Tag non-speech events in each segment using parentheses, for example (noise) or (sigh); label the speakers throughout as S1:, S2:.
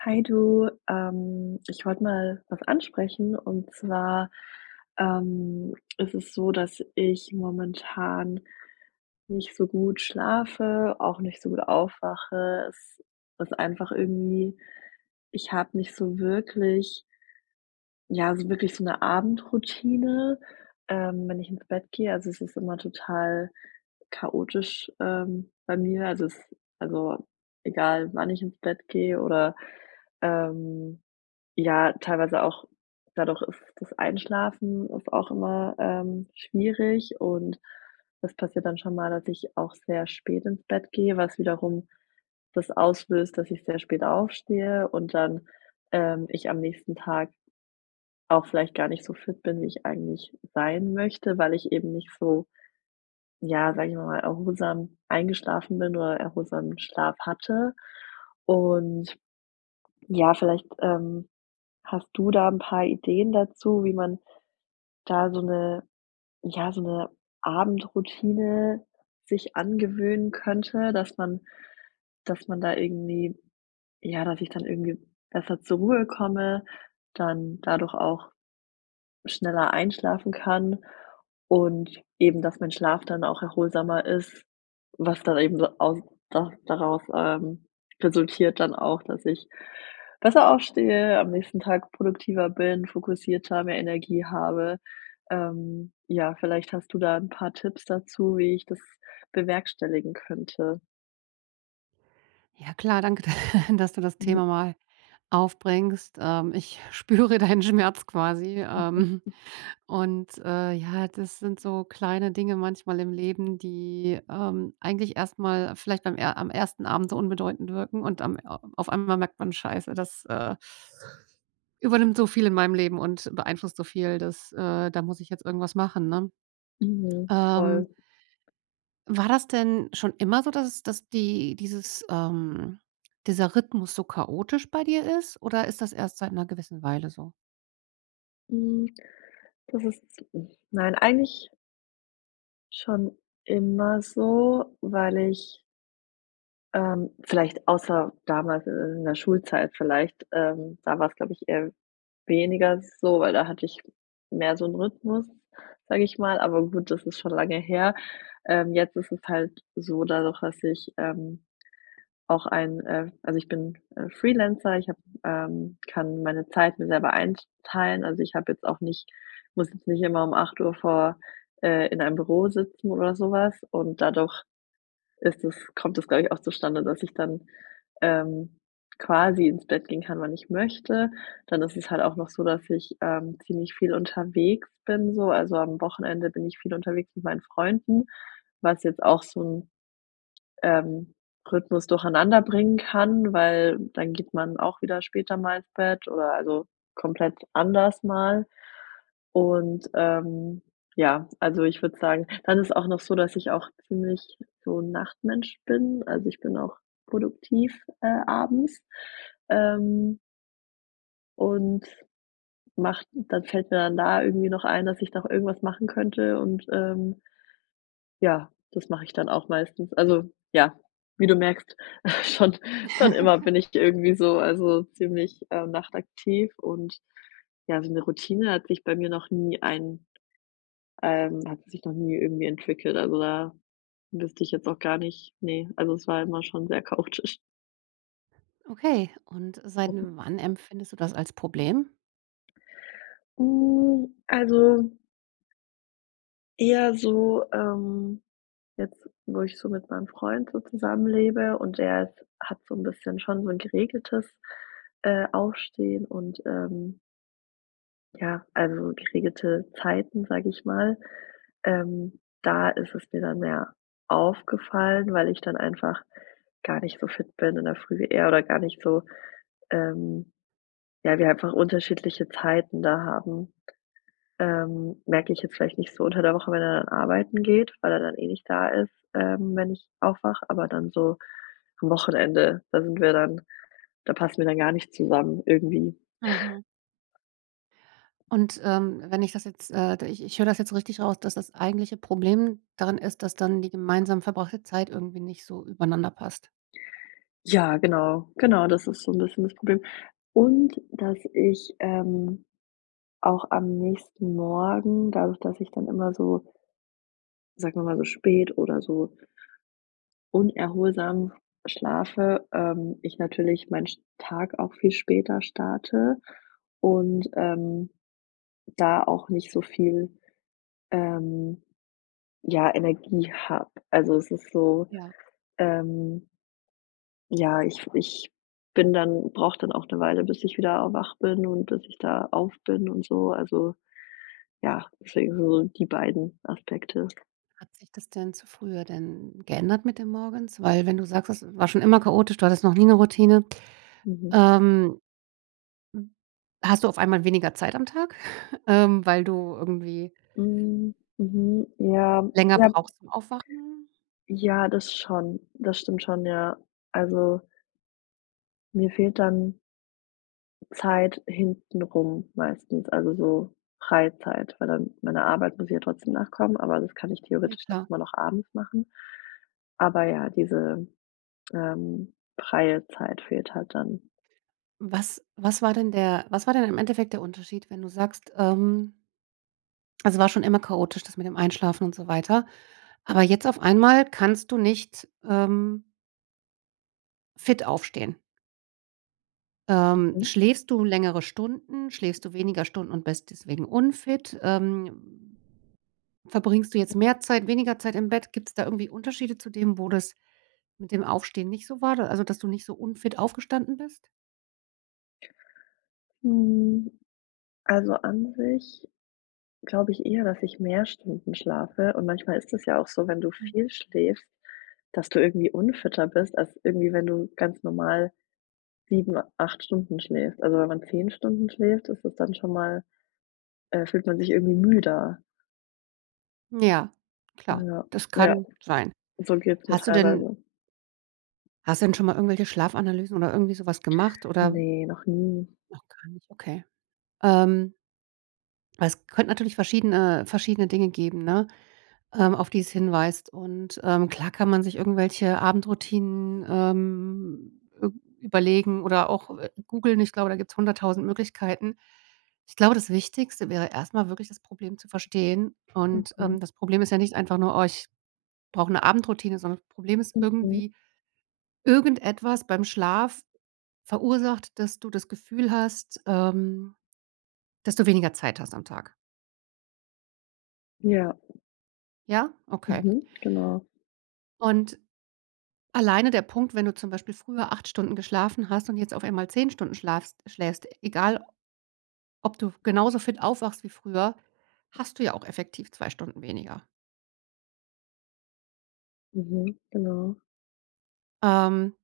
S1: Hi du, ähm, ich wollte mal was ansprechen und zwar, ähm, ist es so, dass ich momentan nicht so gut schlafe, auch nicht so gut aufwache. Es ist einfach irgendwie ich habe nicht so wirklich ja, so wirklich so 'ne Abendroutine, ähm, wenn ich ins Bett gehe. Also, es ist immer total chaotisch, ähm, bei mir. Also, es also egal wann ich ins Bett gehe oder, ähm, ja teilweise auch dadurch, ist das Einschlafen ist auch immer, ähm, schwierig und das passiert dann schon mal, dass ich auch sehr spät ins Bett gehe, was wiederum das auslöst, dass ich sehr spät aufstehe und dann, ähm, ich am nächsten Tag auch vielleicht gar nicht so fit bin, wie ich eigentlich sein möchte, weil ich eben nicht so, ja, sage ich mal mal erholsam eingeschlafen bin oder erholsamen Schlaf hatte, und, ja vielleicht, ähm, hast du da 'n paar Ideen dazu, wie man da so 'ne ja, so 'ne Abendroutine sich angewöhnen könnte, dass man dass man da irgendwie ja, dass ich dann irgendwie besser zur Ruhe komme, dann dadurch auch schneller einschlafen kann und eben, dass mein Schlaf dann auch erholsamer ist, was dann eben so aus da daraus, ähm, resultiert dann auch, dass ich besser aufstehe, am nächsten Tag produktiver bin, fokussierter, mehr Energie habe. Ähm, ja vielleicht hast du da 'n paar Tipps dazu, wie ich das bewerkstelligen könnte?
S2: Ja klar, danke, da dass du das
S1: (chuckles)
S2: Thema mal aufbringst. Ähm, ich spüre deinen Schmerz quasi, ähm,
S1: (unintelligible)
S2: und, äh, ja, das sind so kleine Dinge manchmal im Leben, die, ähm, eigentlich erst mal vielleicht beim er am 1. Abend unbedeutend wirken und am a auf einmal merkt man: „Scheiße, das, äh, übernimmt so viel in meinem Leben und beeinflusst so viel, dass äh, da muss ich jetzt irgendwas machen“, ne.
S1: Mhm,
S2: Ähm
S1: voll.
S2: war das denn schon immer so, dass es dass die dieses, ähm dieser Rhythmus so chaotisch bei dir ist? Oder ist das erst seit 'ner gewissen Weile so?
S1: Hm, das ist zi nein, eigentlich schon immer so, weil ich Ähm, vielleicht, außer damals in der Schultzeit vielleicht, ähm, da war's glaube ich eher weniger so, weil da hatte ich mehr so 'n Rythmus, sage ich mal. Aber gut, das ist schon lange her. Ähm, jetzt ist es halt so dadurch, dass ich, ähm, auch ein äh, also ich bin, äh, Freelancer, ich habe ähm, kann meine Zeit mir selber einteilen, also, ich habe jetzt auch nicht muss jetzt nicht immer um 8:00 vor äh, in einem Büro sitzen oder so was und dadurch ist das kommt das, glaube ich, auch zustande, dass ich dann, ähm, quasi ins Bett gehen kann wann ich möchte. Dann ist es halt auch noch so, dass ich, ähm, ziemlich viel unterwegs bin so, also, am Wochenende bin ich viel unterwegs mit meinen Freunden, was jetzt auch so 'n, ähm, Rythmus durcheinander bringen kann, weil dann geht man auch wieder später mal ins Bett oder also komplett anders mal. Und, ähm, ja, also ich würde sagen dann ist es auch noch so, dass ich auch ziemlich so 'n Nachtmensch bin. Also, ich bin auch produktiv, äh, abends. Ähm und mache dann fällt mir dann da irgendwie noch ein, dass ich doch irgendwas machen könnte und, ähm ja, das mache ich dann auch meistens. Also, ja, wie du merkst, (chuckles) schon schon immer
S2: (giggles)
S1: bin ich irgendwie so also ziemlich, äh, nachtaktiv und, ja, so 'ne Routine hat sich bei mir noch nie ein ähm, hat sich noch nie irgendwie entwickelt, also da wüsste ich jetzt auch gar nicht ne, also es war immer schon sehr chaotisch.
S2: Okay, und seit
S1: Mhm.
S2: n wann empfindest du das als Problem?
S1: Hm, also eher so, ähm, jetzt, wo ich so mit meinem Freund so zusammen lebe, und der ist hat so 'n bisschen schon so 'n geregeltes, äh, Aufstehen und, ähm ja, also geregelte Zeiten, sage ich mal. Ähm, da ist es mir dann mehr aufgefallen, weil ich dann einfach gar nicht so fit bin in der Früh. Er oder gar nicht so, ähm ja, wir einfach unterschiedliche Zeiten da haben. Ähm, merke ich jetzt vielleicht nicht so unter der Woche, wenn er dann arbeiten geht, weil er dann eh nicht da ist, ähm, wenn ich aufwache. Aber dann so am Wochenende, da sind wir dann da passen wir dann gar nicht zusammen irgendwie.
S2: Mhm.
S1: (chuckles)
S2: Und, ähm, wenn ich das jetzt, äh, da ich ich höre das jetzt richtig raus, dass das eigentliche Problem darin ist, dass dann die gemeinsam verbrachte Zeit irgendwie nicht so übereinander passt?
S1: Ja genau. Genau, das ist so 'n bisschen das Problem. Und dass ich, ähm, auch am nächsten Morgen, dadurch dass ich dann immer so sagen wir mal, so spät oder so unerholsam schlafe, ähm, ich natürlich mein sch Tag auch viel später starte und, ähm, da auch nicht so viel, ähm, ja, Energie habe. Also, es ist so,
S2: Ja.
S1: ähm ja, ich ich bin dann brauche dann auch 'ne Weile, bis ich wieder wach bin und bis ich da auf bin und so. Also, ja, deswegen, so die beiden Aspekte
S2: Hat sich das denn zu früher denn geändert mit dem Morgens? Weil wenn du sagst, es war schon immer chaotisch, du hattest noch nie 'ne Routine.
S1: Mhm.
S2: Ähm hast du auf einmal weniger Zeit am Tag, (chuckles) ähm, weil du irgendwie
S1: Hm, mhm, ja
S2: länger
S1: ja.
S2: brauchst zum Aufwachen?
S1: Ja, das schon. Das stimmt schon, ja. Also mir fehlt dann Zeit hintenrum meistens. Also so Freizeit weil dann meiner Arbeit muss ich ja trotzdem nachkommen, aber das kann ich
S2: Ja
S1: theoretisch auch
S2: klar.
S1: immer noch abends machen. Aber ja, diese, ähm, freie Zeit fehlt halt dann.
S2: Was was war denn der was war denn im Endeffekt der Unterschied, wenn du sagst, ähm es war schon immer chaotisch, das mit dem Einschlafen und so weiter. Aber jetzt auf einmal kannst du nicht, ähm fit aufstehen. Ähm,
S1: Mhm.
S2: schläfst du längere Stunden. Schläfst du weniger Stunden und bist deswegen unfit? Ähm. Verbringst du jetzt mehr Zeit weniger Zeit im Bett? Gibt's da irgendwie Unterschiede zu dem, wo das mit dem Aufstehen nicht so war d also dass du nicht so unfit aufgestanden bist?
S1: Hm. Also, an sich glaube ich eher, dass ich mehr Stunden schlafe und manchmal ist es ja auch so, wenn du
S2: Hm.
S1: viel schläfst, dass du irgendwie unfitter bist als irgendwie, wenn du ganz normal 7, 8 Stunden schläfst. Also, wenn man 10 Stunden schläft, ist das dann schon mal, äh fühlt man sich irgendwie müder.
S2: Ja, klar.
S1: Ja.
S2: Das
S1: Ja,
S2: kann sein.
S1: so geht's mir
S2: Hast du denn
S1: teilweise.
S2: Hast du denn schon mal irgendwelche Schlafanalysen oder irgendwie so was gemacht, oder
S1: Ne, noch nie.
S2: Noch gar nicht, okay. Ähm Weil es könnte natürlich verschiedene verschiedene Dinge geben, ne, ähm, auf die es hinweist. Und, ähm, klar kann man sich irgendwelche Abendroutinen, ähm, üb überlegen oder auch, äh, googlen. Ich glaube, da gibt's 100.000 Möglichkeiten. Ich glaube, das Wichtigste wäre erst mal wirklich das Problem zu verstehen. Und,
S1: Mhm.
S2: ähm, das Problem ist ja nicht einfach nur: „Oh, ich brauche 'ne Abendroutine“, sondern das Problem ist
S1: Mhm.
S2: irgendwie: Irgendetwas beim Schlaf verursacht, dass du das Gefühl hast, ähm, dass du weniger Zeit hast am Tag.
S1: Ja.
S2: Ja? Okay.
S1: Mhm. Genau.
S2: Und alleine der Punkt, wenn du zum Beispiel früher 8 Stunden geschlafen hast und jetzt auf einmal 10 Stunden schlafst schläfst, egal, ob du genauso fit aufwachst wie früher, hast du ja auch effektiv 2 Stunden weniger.
S1: Mhm, genau.
S2: Ähm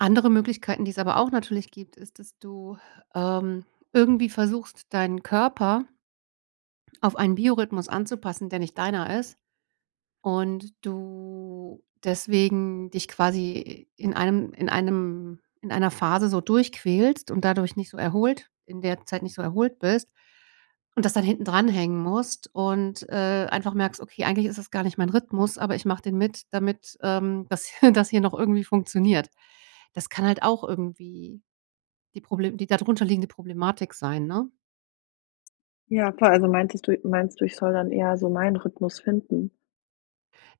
S2: andere Möglichkeiten, die es aber auch natürlich gibt, ist, dass du ähm, irgendwie versuchst, deinen Körper auf einen Biorhythmus anzupassen, der nicht deiner ist und du deswegen dich quasi in einem in einem in einer Phase so durchquälst und dadurch nicht so erholt in der Zeit nicht so erholt bist und das dann hinten dranhängen musst und, äh, einfach merkst: „Okay, eigentlich ist es gar nicht mein Rhythmus, aber ich mache den mit, damit, ähm, das (chuckles) das hier noch irgendwie funktioniert.“ Das kann halt auch irgendwie die Problem die dadrunter liegende Problematik sein, ne?
S1: Ja klar, also meintest du meinst du, ich soll dann eher so meinen Rhythmus finden?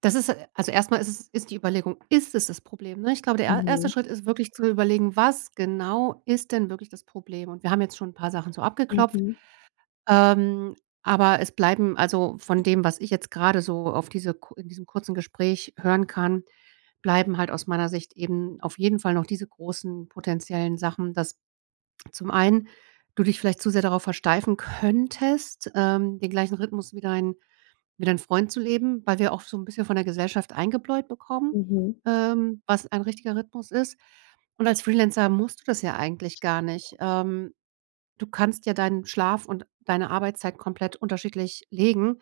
S2: Das ist e also erst mal ist es ist die Überlegung, ist es das Problem, ne? Ich glaube, der er erste
S1: Mhm.
S2: Schritt ist wirklich zu überlegen: „Was genau ist denn wirklich das Problem?“ Und wir haben jetzt schon 'n paar Sachen so abgeklopft,
S1: Mhm.
S2: ähm, aber es bleiben also von dem, was ich jetzt grade so auf diese ku in diesem kurzen Gespräch hören kann, bleiben halt aus meiner Sicht eben auf jeden Fall noch diese großen potenziellen Sachen, dass zum einen du dich vielleicht zu sehr darauf versteifen könntest, ähm, den gleichen Rhythmus wie dein wie dein Freund zu leben, weil wir auch so 'n bisschen von der Gesellschaft eingebläut bekommen,
S1: Mhm.
S2: ähm, was ein richtiger Rhythmus ist. Und als Freelancer musst du das ja eigentlich gar nicht. Ähm, du kannst ja deinen Schlaf und deine Arbeitszeit komplett unterschiedlich legen.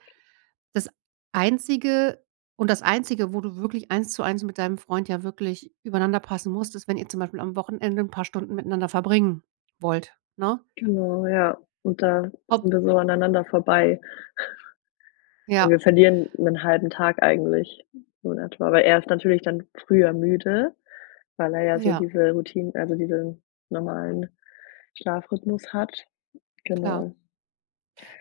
S2: Das Einzige und das Einzige, wo du wirklich eins zu eins mit deinem Freund ja wirklich übereinander passen musst, ist wenn ihr zum Beispiel am Wochenende 'n paar Stunden miteinander verbringen wollt, ne?
S1: Genau ja, und da
S2: Ob
S1: sind wir so aneinander vorbei. Und wir
S2: Ja.
S1: verlieren 'nen 1/2 Tag eigentlich so in etwa, weil er ist natürlich dann früher müde weil er ja so
S2: Ja.
S1: diese Routin also diesen normalen Schlafrhythmus hat.
S2: Klar.
S1: Genau.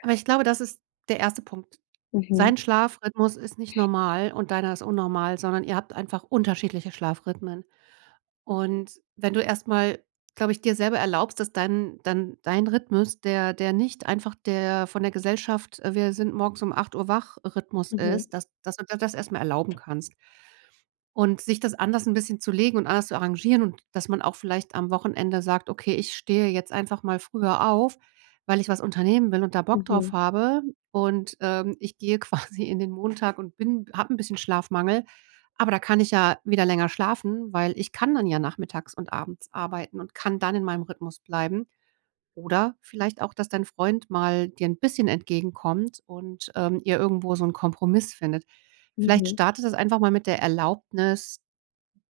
S2: Aber ich glaube, das ist der 1. Punkt.
S1: Mhm.
S2: Sein Schlafrhythmus ist nicht normal und deiner ist unnormal, sondern ihr habt einfach unterschiedliche Schlafrhythmen. Und wenn du erst mal glaube ich, dir selber erlaubst, dass dein dein dein Rhythmus, der der nicht einfach der von der Gesellschaft, äh, Wir-sind-morgens-um-8:00- wach-Rhythmus
S1: Mhm.
S2: ist, dass dass du dir das erst mal erlauben kannst. Und sich das anders 'n bisschen zu legen und anders zu arrangieren und dass man auch vielleicht am Wochenende sagt: „Okay, ich stehe jetzt einfach mal früher auf, weil ich was unternehmen will und da Bock drauf
S1: Mhm.
S2: habe und, ähm, ich gehe quasi in den Montag und bin habe 'n bisschen Schlafmangel, aber da kann ich ja wieder länger schlafen, weil ich kann dann ja nachmittags und abends arbeiten und kann dann in meinem Rhythmus bleiben. Oder vielleicht auch, dass dein Freund mal dir 'n bisschen entgegenkommt und, ähm, ihr irgendwo so 'nen Kompromiss findet. Vielleicht
S1: Mhm.
S2: startet ihr das einfach mal mit der Erlaubnis,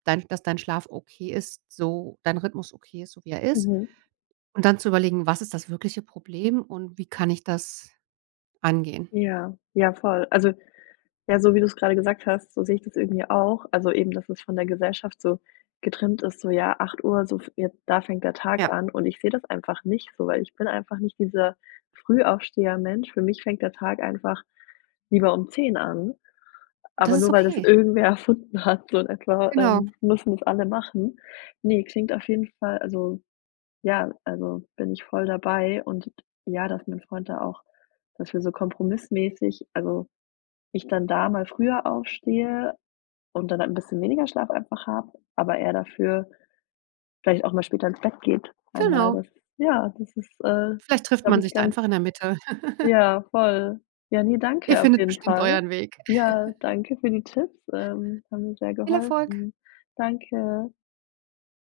S2: dein dass dein Schlaf okay ist so dein Rhythmus okay ist, so wie er ist.
S1: Mhm.
S2: Und dann zu überlegen, was ist das wirkliche Problem und wie kann ich das angehen?
S1: Ja, ja voll. Also, ja, so wie du's gerade gesagt hast so sehe ich das irgendwie auch. Also eben, dass es von der Gesellschaft so getrimmt ist, so: „Ja, 8:00, so f jetzt da fängt der Tag
S2: Ja.
S1: an“ und ich sehe das einfach nicht so, weil ich bin einfach nicht dieser Frühaufsteher-Mensch. Für mich fängt der Tag einfach lieber um 10:00 an,
S2: Und das
S1: aber
S2: ist
S1: nur weil das
S2: okay.
S1: irgendwer erfunden hat so in etwa,
S2: Genau.
S1: ähm, müssen es alle machen. Ne, klingt auf jeden Fall, also ja, also bin ich voll dabei und ja, dass mein Freund da auch dafür so kompromissmäßig also ich dann da mal früher aufstehe und dann halt 'n bisschen weniger Schlaf einfach habe, aber er dafür vielleicht auch mal später ins Bett geht einmal.
S2: Genau.
S1: Das ja das ist, äh,
S2: Vielleicht trifft
S1: glaube
S2: man
S1: ich,
S2: sich da
S1: ganz
S2: einfach in der Mitte. (giggles)
S1: Ja voll. Ja, ne,
S2: Ihr
S1: danke auf
S2: findet
S1: jeden
S2: bestimmt
S1: Fall.
S2: euren Weg.
S1: Ja,
S2: (giggles)
S1: danke für die Tipps, ähm, haben mir sehr
S2: Viel Erfolg.
S1: geholfen. Danke.